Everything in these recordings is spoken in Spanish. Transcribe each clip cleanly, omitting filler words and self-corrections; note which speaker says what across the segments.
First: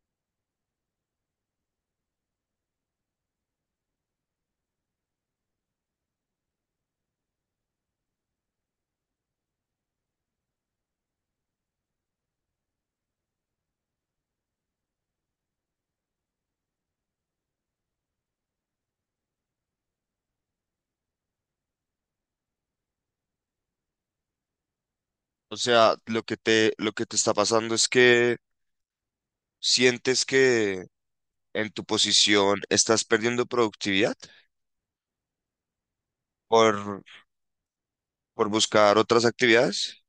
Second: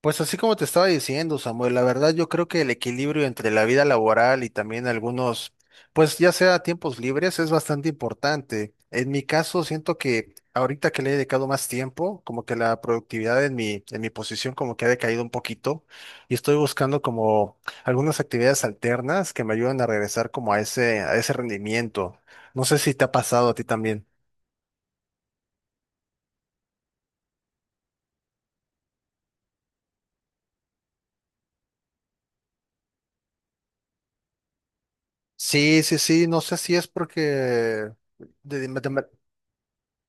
Speaker 1: Pues así como te estaba diciendo, Samuel, la verdad yo creo que el equilibrio entre la vida laboral y también algunos, pues ya sea tiempos libres, es bastante importante. En mi caso, siento que ahorita que le he dedicado más tiempo, como que la productividad en mi posición como que ha decaído un poquito y estoy buscando como algunas actividades alternas que me ayuden a regresar como a a ese rendimiento. No sé si te ha pasado a ti también.
Speaker 2: O sea, lo que te está pasando es que sientes que en tu posición estás perdiendo productividad
Speaker 1: Sí, sí, sí, no sé si es
Speaker 2: por,
Speaker 1: porque
Speaker 2: por
Speaker 1: de-
Speaker 2: buscar
Speaker 1: de-
Speaker 2: otras actividades.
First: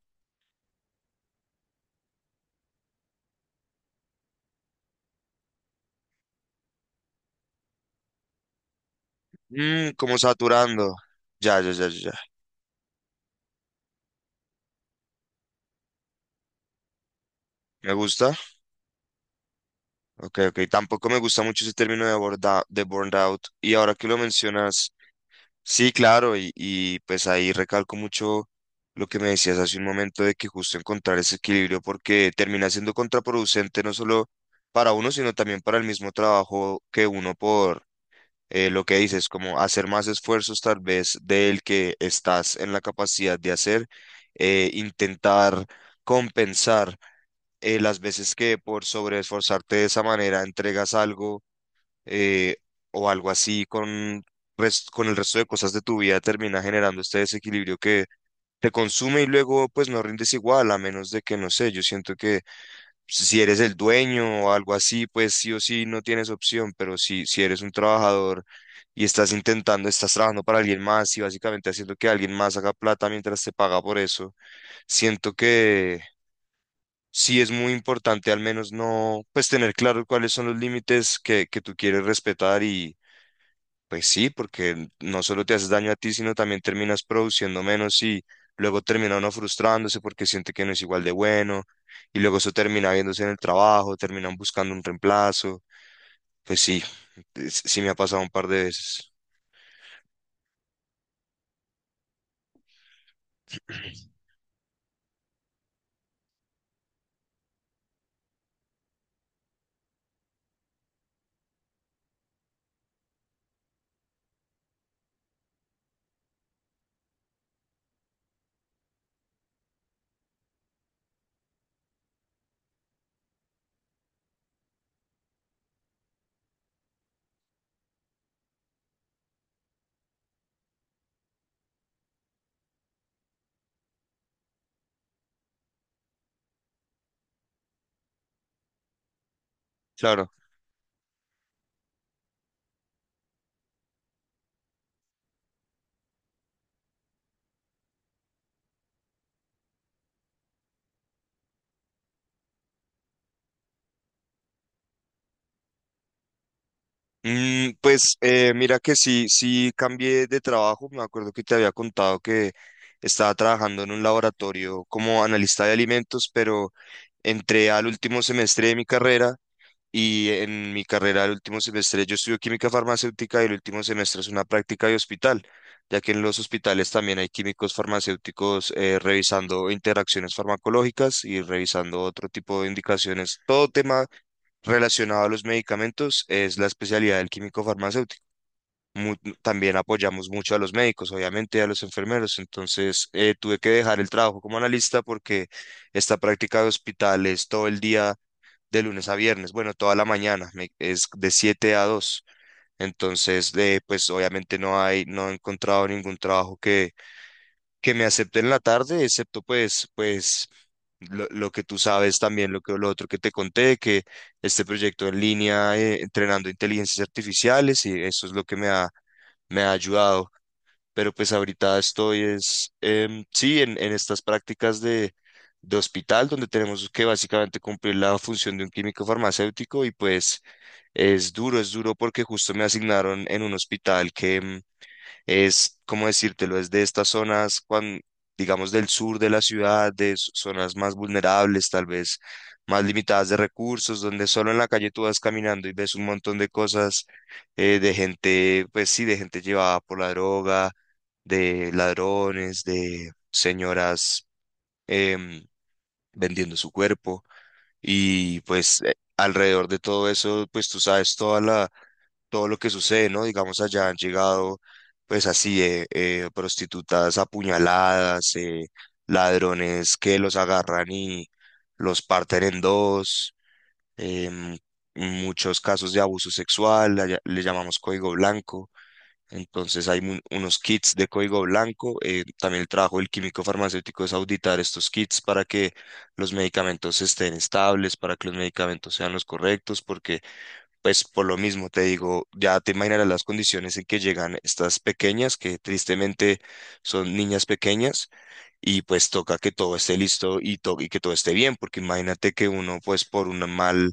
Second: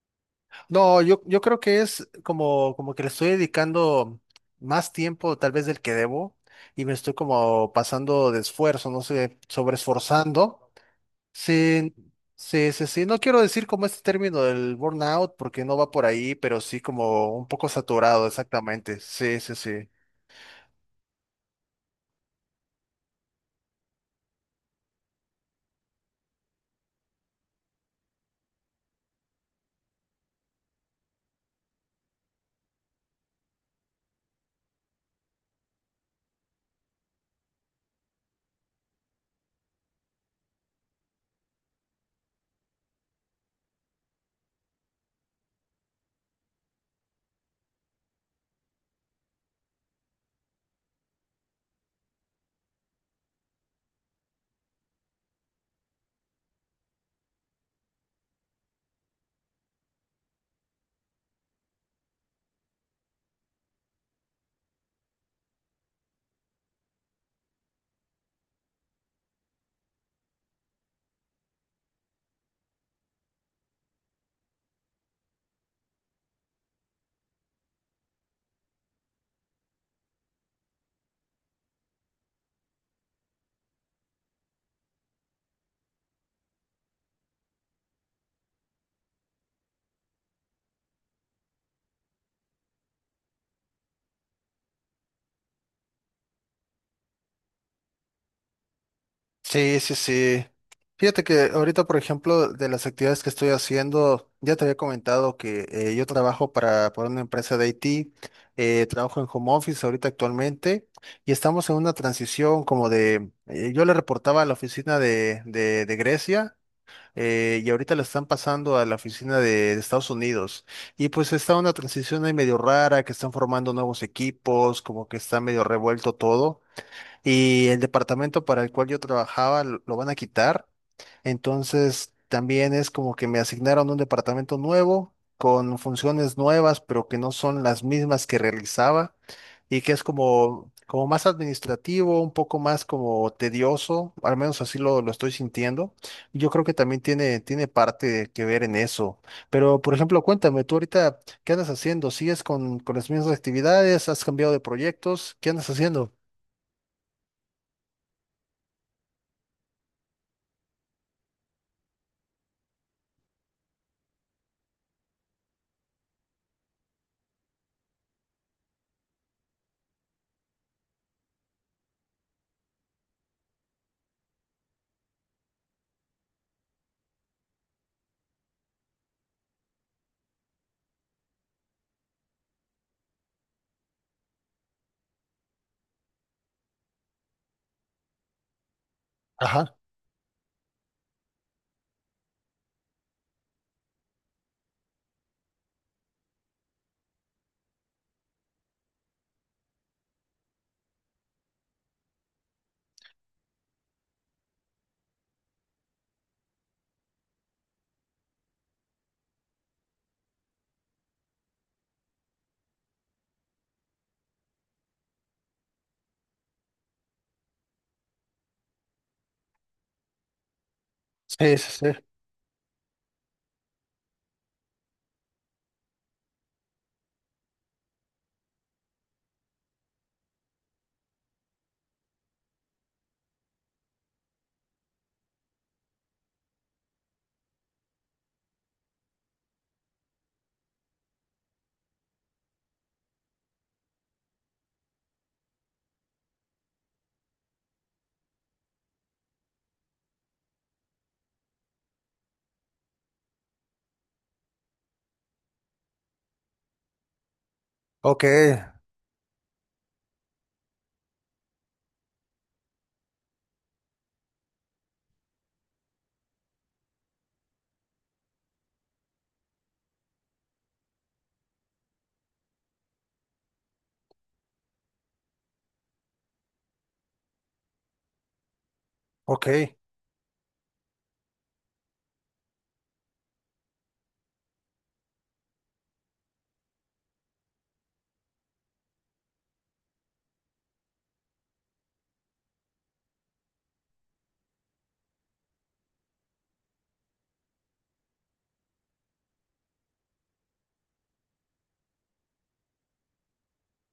Speaker 1: no, yo creo que es como, como que le estoy dedicando más tiempo tal vez del que debo y me estoy como pasando de esfuerzo, no sé,
Speaker 2: Como
Speaker 1: sobreesforzando.
Speaker 2: saturando. Ya, ya, ya, ya,
Speaker 1: Sí,
Speaker 2: ya.
Speaker 1: sí, sí, sí. No quiero decir como este término del burnout porque no va por ahí, pero sí como un poco
Speaker 2: Me
Speaker 1: saturado,
Speaker 2: gusta.
Speaker 1: exactamente. Sí, sí, sí.
Speaker 2: Ok, ok. Tampoco me gusta mucho ese término de burnout. Y ahora que lo mencionas. Sí, claro, y pues ahí recalco mucho lo que me decías hace un momento de que justo encontrar ese equilibrio porque termina siendo contraproducente no solo para uno, sino también para el mismo trabajo que uno por lo que dices, como hacer más esfuerzos tal vez del que estás en la capacidad de hacer, intentar compensar las veces que por sobreesforzarte de esa manera entregas algo eh, o algo así con el resto de cosas de tu vida termina generando este desequilibrio que te consume y luego pues no rindes igual, a menos de que, no sé, yo siento que si eres el dueño o algo así, pues sí o sí no tienes opción, pero si eres un trabajador y estás trabajando para alguien más y básicamente haciendo que alguien más haga plata mientras te paga por eso, siento que... Sí, es muy importante al menos no, pues tener claro cuáles son los límites que tú quieres respetar, pues sí, porque no solo te haces daño a ti, sino también terminas produciendo menos y luego termina uno frustrándose porque siente que no es igual de bueno y luego eso termina viéndose en el trabajo, terminan buscando un reemplazo. Pues sí, sí me ha pasado un par de veces.
Speaker 1: Sí, sí, sí. Fíjate que ahorita, por ejemplo, de las actividades que estoy haciendo, ya te había comentado que yo trabajo para una empresa de IT, trabajo en home office ahorita actualmente y estamos en una transición como de, yo le reportaba a la oficina de Grecia y ahorita la están pasando a la oficina de Estados Unidos y pues está una transición ahí medio rara, que están formando nuevos equipos, como que está medio revuelto todo y el departamento para el cual yo trabajaba lo van a quitar. Entonces, también es como que me asignaron un departamento nuevo con funciones nuevas, pero que no son las mismas que realizaba y que es
Speaker 2: Claro.
Speaker 1: como, como más administrativo, un poco más como tedioso, al menos así lo estoy sintiendo. Y yo creo que también tiene parte que ver en eso. Pero, por ejemplo, cuéntame, tú ahorita, ¿qué andas haciendo? ¿Sigues con las mismas actividades? ¿Has cambiado de proyectos? ¿Qué andas haciendo?
Speaker 2: Pues mira que sí cambié de trabajo. Me acuerdo que te había contado que estaba trabajando en un laboratorio como analista de alimentos, pero... Entré al último semestre de mi carrera y en mi carrera al último semestre yo estudio química farmacéutica, y el último semestre es una práctica de hospital, ya que en los hospitales también hay químicos farmacéuticos revisando interacciones farmacológicas y revisando otro tipo de indicaciones. Todo tema relacionado a los medicamentos es la especialidad del químico farmacéutico. mu-
Speaker 1: Ajá.
Speaker 2: También apoyamos mucho a los médicos, obviamente, y a los enfermeros. Entonces, tuve que dejar el trabajo como analista porque esta práctica de hospital todo el día, de lunes a viernes, bueno, toda la mañana, es de 7 a 2. Entonces, pues obviamente no hay, no he encontrado ningún trabajo que me acepte en la tarde, excepto pues, pues lo que tú sabes también, lo que lo otro que te conté, que este proyecto en línea, entrenando inteligencias artificiales, y eso es lo que me ha ayudado. Pero pues
Speaker 1: Sí, sí,
Speaker 2: ahorita
Speaker 1: sí.
Speaker 2: estoy es, sí, en estas prácticas de hospital, donde tenemos que básicamente cumplir la función de un químico farmacéutico y pues es duro porque justo me asignaron en un hospital que... Es, ¿cómo decírtelo? Es de estas zonas, digamos, del sur de la ciudad, de zonas más vulnerables, tal vez más limitadas de recursos, donde solo en la calle tú vas caminando y ves un montón de cosas, de gente, pues sí, de gente llevada por la droga, de ladrones, de señoras, em, vendiendo su cuerpo.
Speaker 1: Ok,
Speaker 2: Y pues alrededor de todo eso, pues tú sabes toda la todo lo que sucede, ¿no? Digamos, allá han llegado, pues así, prostitutas apuñaladas, ladrones que los agarran y los parten en dos, em, muchos casos de abuso sexual, allá le llamamos código blanco.
Speaker 1: ok.
Speaker 2: Entonces hay unos kits de código blanco. También el trabajo del químico farmacéutico es auditar estos kits para que los medicamentos estén estables, para que los medicamentos sean los correctos, porque pues por lo mismo te digo, ya te imaginarás las condiciones en que llegan estas pequeñas, que tristemente son niñas pequeñas, y pues toca que todo esté listo y, y que todo esté bien, porque imagínate que uno pues por un mal,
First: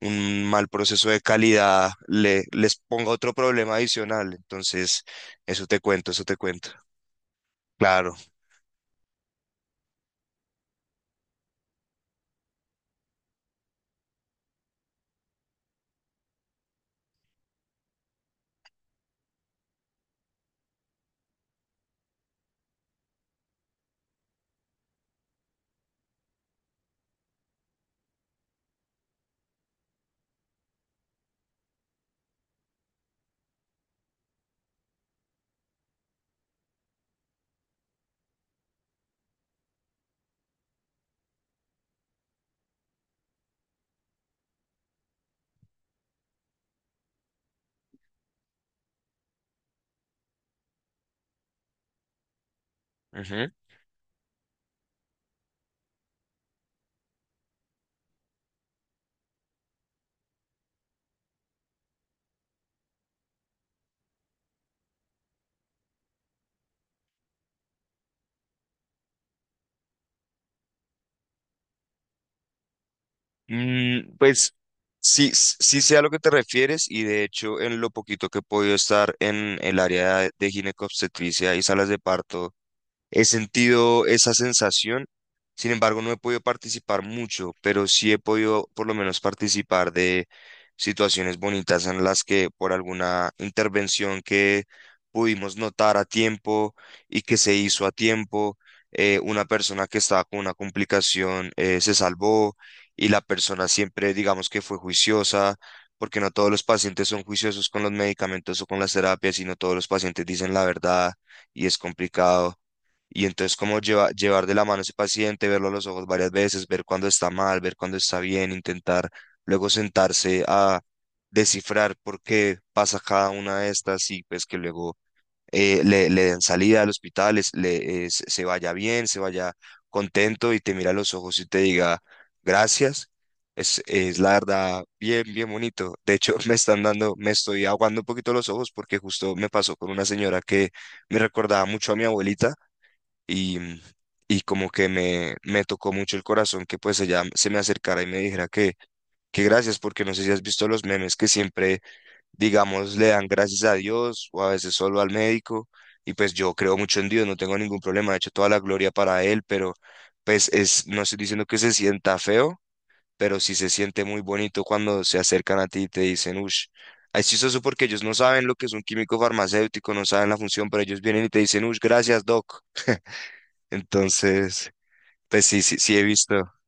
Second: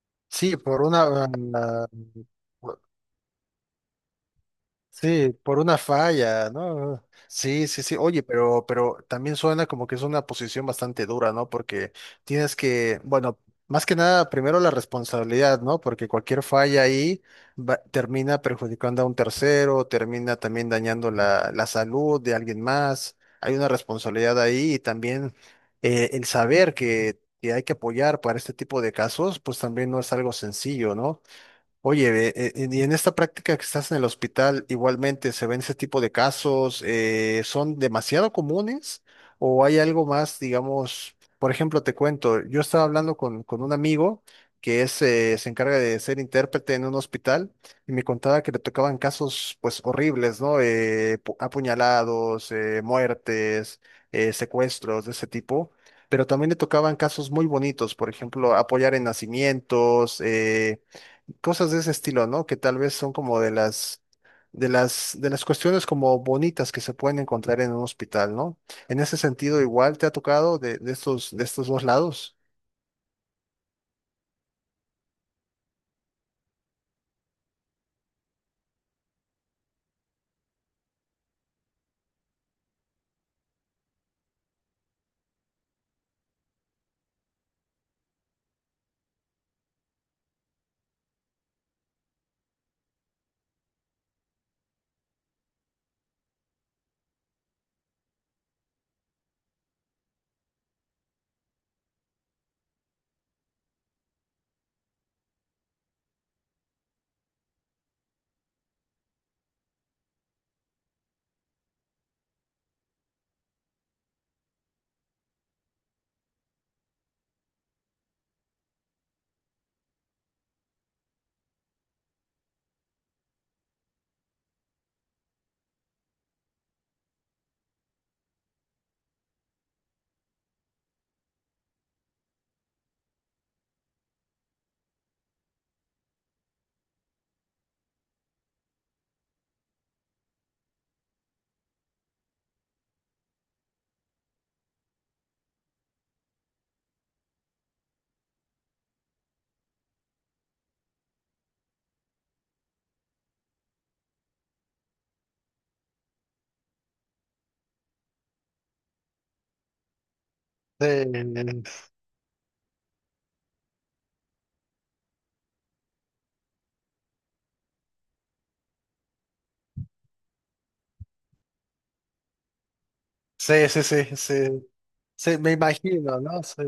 Speaker 2: un
Speaker 1: Sí,
Speaker 2: mal
Speaker 1: por
Speaker 2: proceso de
Speaker 1: una,
Speaker 2: calidad le, les
Speaker 1: ah,
Speaker 2: ponga otro problema adicional. Entonces,
Speaker 1: sí, por
Speaker 2: eso
Speaker 1: una
Speaker 2: te cuento, eso te
Speaker 1: falla,
Speaker 2: cuento.
Speaker 1: ¿no? Sí, sí, sí.
Speaker 2: Claro.
Speaker 1: Oye, pero también suena como que es una posición bastante dura, ¿no? Porque tienes que, bueno, más que nada, primero la responsabilidad, ¿no? Porque cualquier falla ahí termina perjudicando a un tercero, termina también dañando la salud de alguien más. Hay una responsabilidad ahí y también el saber que hay que apoyar para este tipo de casos, pues también no es algo sencillo, ¿no? Oye, ve, y en esta práctica que estás en el hospital, igualmente se ven ese tipo de casos, ¿eh, son demasiado comunes o hay algo más, digamos, por ejemplo, te cuento, yo estaba hablando con un amigo que es, se encarga de ser intérprete en un hospital y me contaba que le tocaban casos pues horribles, ¿no? Apuñalados,
Speaker 2: Ujú.
Speaker 1: muertes, secuestros de ese tipo. Pero también le tocaban casos muy bonitos, por ejemplo, apoyar en nacimientos, cosas de ese estilo, ¿no? Que tal vez son como de de las cuestiones como bonitas que se pueden encontrar en un hospital, ¿no? En ese sentido, igual te ha tocado de, de estos dos lados.
Speaker 2: Pues sí, sí sé a lo que te refieres, y de hecho en lo poquito que he podido estar en el área de ginecobstetricia y salas de parto, he sentido esa sensación. Sin embargo, no he podido participar mucho, pero sí he podido por lo menos participar de situaciones bonitas en las que por alguna intervención que pudimos notar a tiempo y que se hizo a tiempo, una persona que estaba con una complicación, se salvó, y la persona siempre digamos que fue juiciosa, porque no todos los pacientes son juiciosos con los medicamentos o con las terapias, sino todos los pacientes dicen la verdad, y es complicado. Y entonces como llevar de la mano a ese paciente, verlo a los ojos varias veces, ver cuándo está mal, ver cuándo está bien, intentar luego sentarse a descifrar por qué pasa cada una de estas y pues que luego le den salida al hospital, es- le, se se vaya bien, se vaya contento y te mira a los ojos y te diga gracias. Es la verdad bien, bien bonito. De hecho, me estoy aguando un poquito los ojos porque justo me pasó con una señora que me recordaba mucho a mi abuelita, y, y como que me tocó mucho el corazón que pues ella se me acercara y me dijera que gracias, porque no sé si has visto los memes que siempre, digamos, le dan gracias a Dios o a veces solo al médico, y pues yo creo mucho en Dios, no tengo ningún problema, de hecho toda la gloria para Él, pero pues es, no estoy diciendo que se sienta feo, pero sí se siente muy bonito cuando se acercan a ti y te dicen, ush. Es chistoso porque ellos no saben lo que es un químico farmacéutico, no saben la función, pero ellos vienen y te dicen, ush, gracias, doc.
Speaker 1: Sí, sí, sí, sí, sí.
Speaker 2: Entonces,
Speaker 1: Sí,
Speaker 2: pues
Speaker 1: me
Speaker 2: sí, sí, sí he
Speaker 1: imagino,
Speaker 2: visto.
Speaker 1: ¿no? Sí,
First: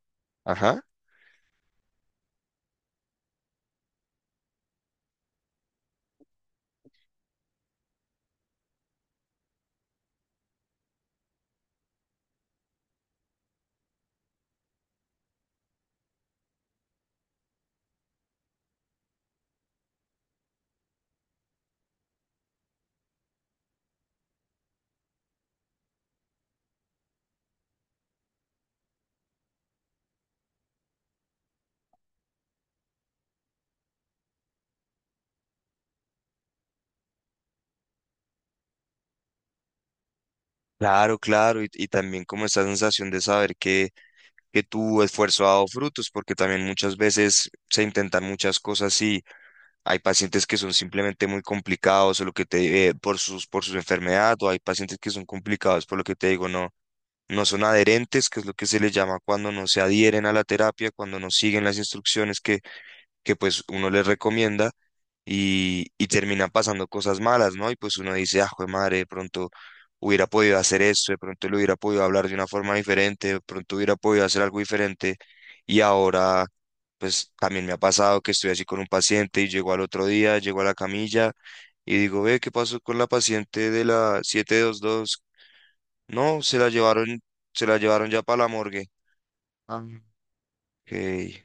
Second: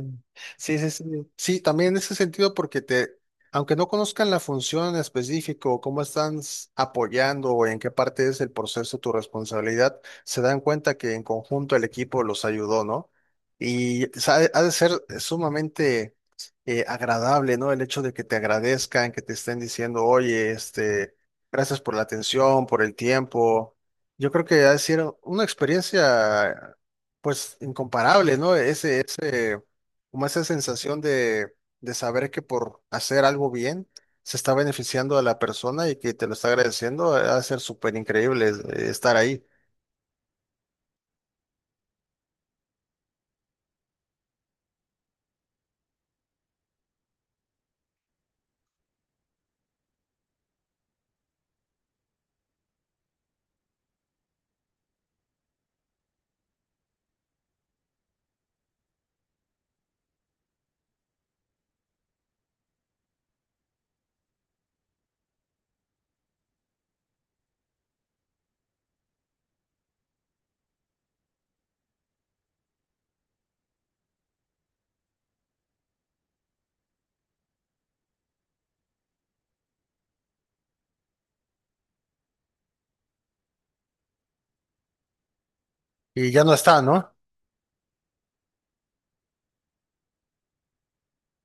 Speaker 1: sí,
Speaker 2: Ajá.
Speaker 1: sí. Sí, sí, también en ese sentido, porque te, aunque no conozcan la función en específico, o cómo están apoyando o en qué parte es el proceso tu responsabilidad, se dan cuenta que en conjunto el equipo los ayudó, ¿no? Y ha de ser sumamente agradable, ¿no? El hecho de que te agradezcan, que te estén diciendo, oye, este, gracias por la atención, por el tiempo. Yo creo que ha sido una experiencia pues incomparable, ¿no? Ese, como esa sensación de saber que por hacer algo bien se está beneficiando a la persona y que te lo está agradeciendo, va a ser súper increíble estar ahí.
Speaker 2: Claro, claro. Y también como esa sensación de saber que tu esfuerzo ha dado frutos, porque también muchas veces se intentan muchas cosas y hay pacientes que son simplemente muy complicados o lo que te por sus enfermedades, o hay pacientes que son complicados por lo que te digo, no, no son adherentes, que es lo que se les llama cuando no se adhieren a la terapia, cuando no siguen las instrucciones que pues uno les recomienda, y terminan pasando cosas malas, ¿no? Y pues uno dice, ah, jue madre, de pronto hubiera podido hacer esto, de pronto le hubiera podido hablar de una forma diferente, de pronto hubiera podido hacer algo diferente. Y ahora, pues también me ha pasado que estoy así con un paciente y llego al otro día, llego a la camilla y digo, ve, ¿qué pasó con la paciente de la 722?
Speaker 1: Y
Speaker 2: No,
Speaker 1: ya no está, ¿no?
Speaker 2: se la llevaron ya para la morgue. Ah, ok,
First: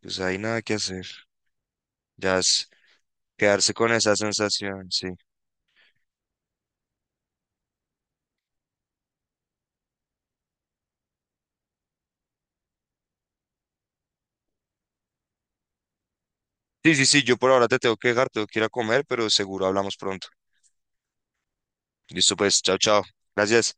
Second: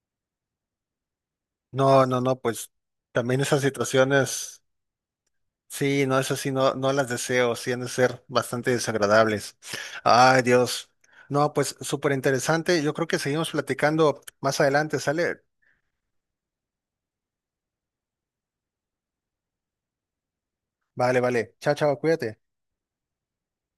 Speaker 2: pues hay nada que hacer,
Speaker 1: No, no,
Speaker 2: ya
Speaker 1: no,
Speaker 2: es
Speaker 1: pues también esas
Speaker 2: quedarse con esa
Speaker 1: situaciones,
Speaker 2: sensación, sí.
Speaker 1: sí, no, esas sí, no, no las deseo, sí han de ser bastante desagradables. Ay, Dios. No, pues súper interesante. Yo creo que seguimos platicando más adelante, ¿sale?
Speaker 2: Sí, sí, sí, yo por ahora te tengo que dejar, tengo que ir a comer, pero seguro hablamos pronto.
Speaker 1: Vale, vale. Chao, chao,
Speaker 2: Listo,
Speaker 1: cuídate.
Speaker 2: pues, chao, chao. Gracias.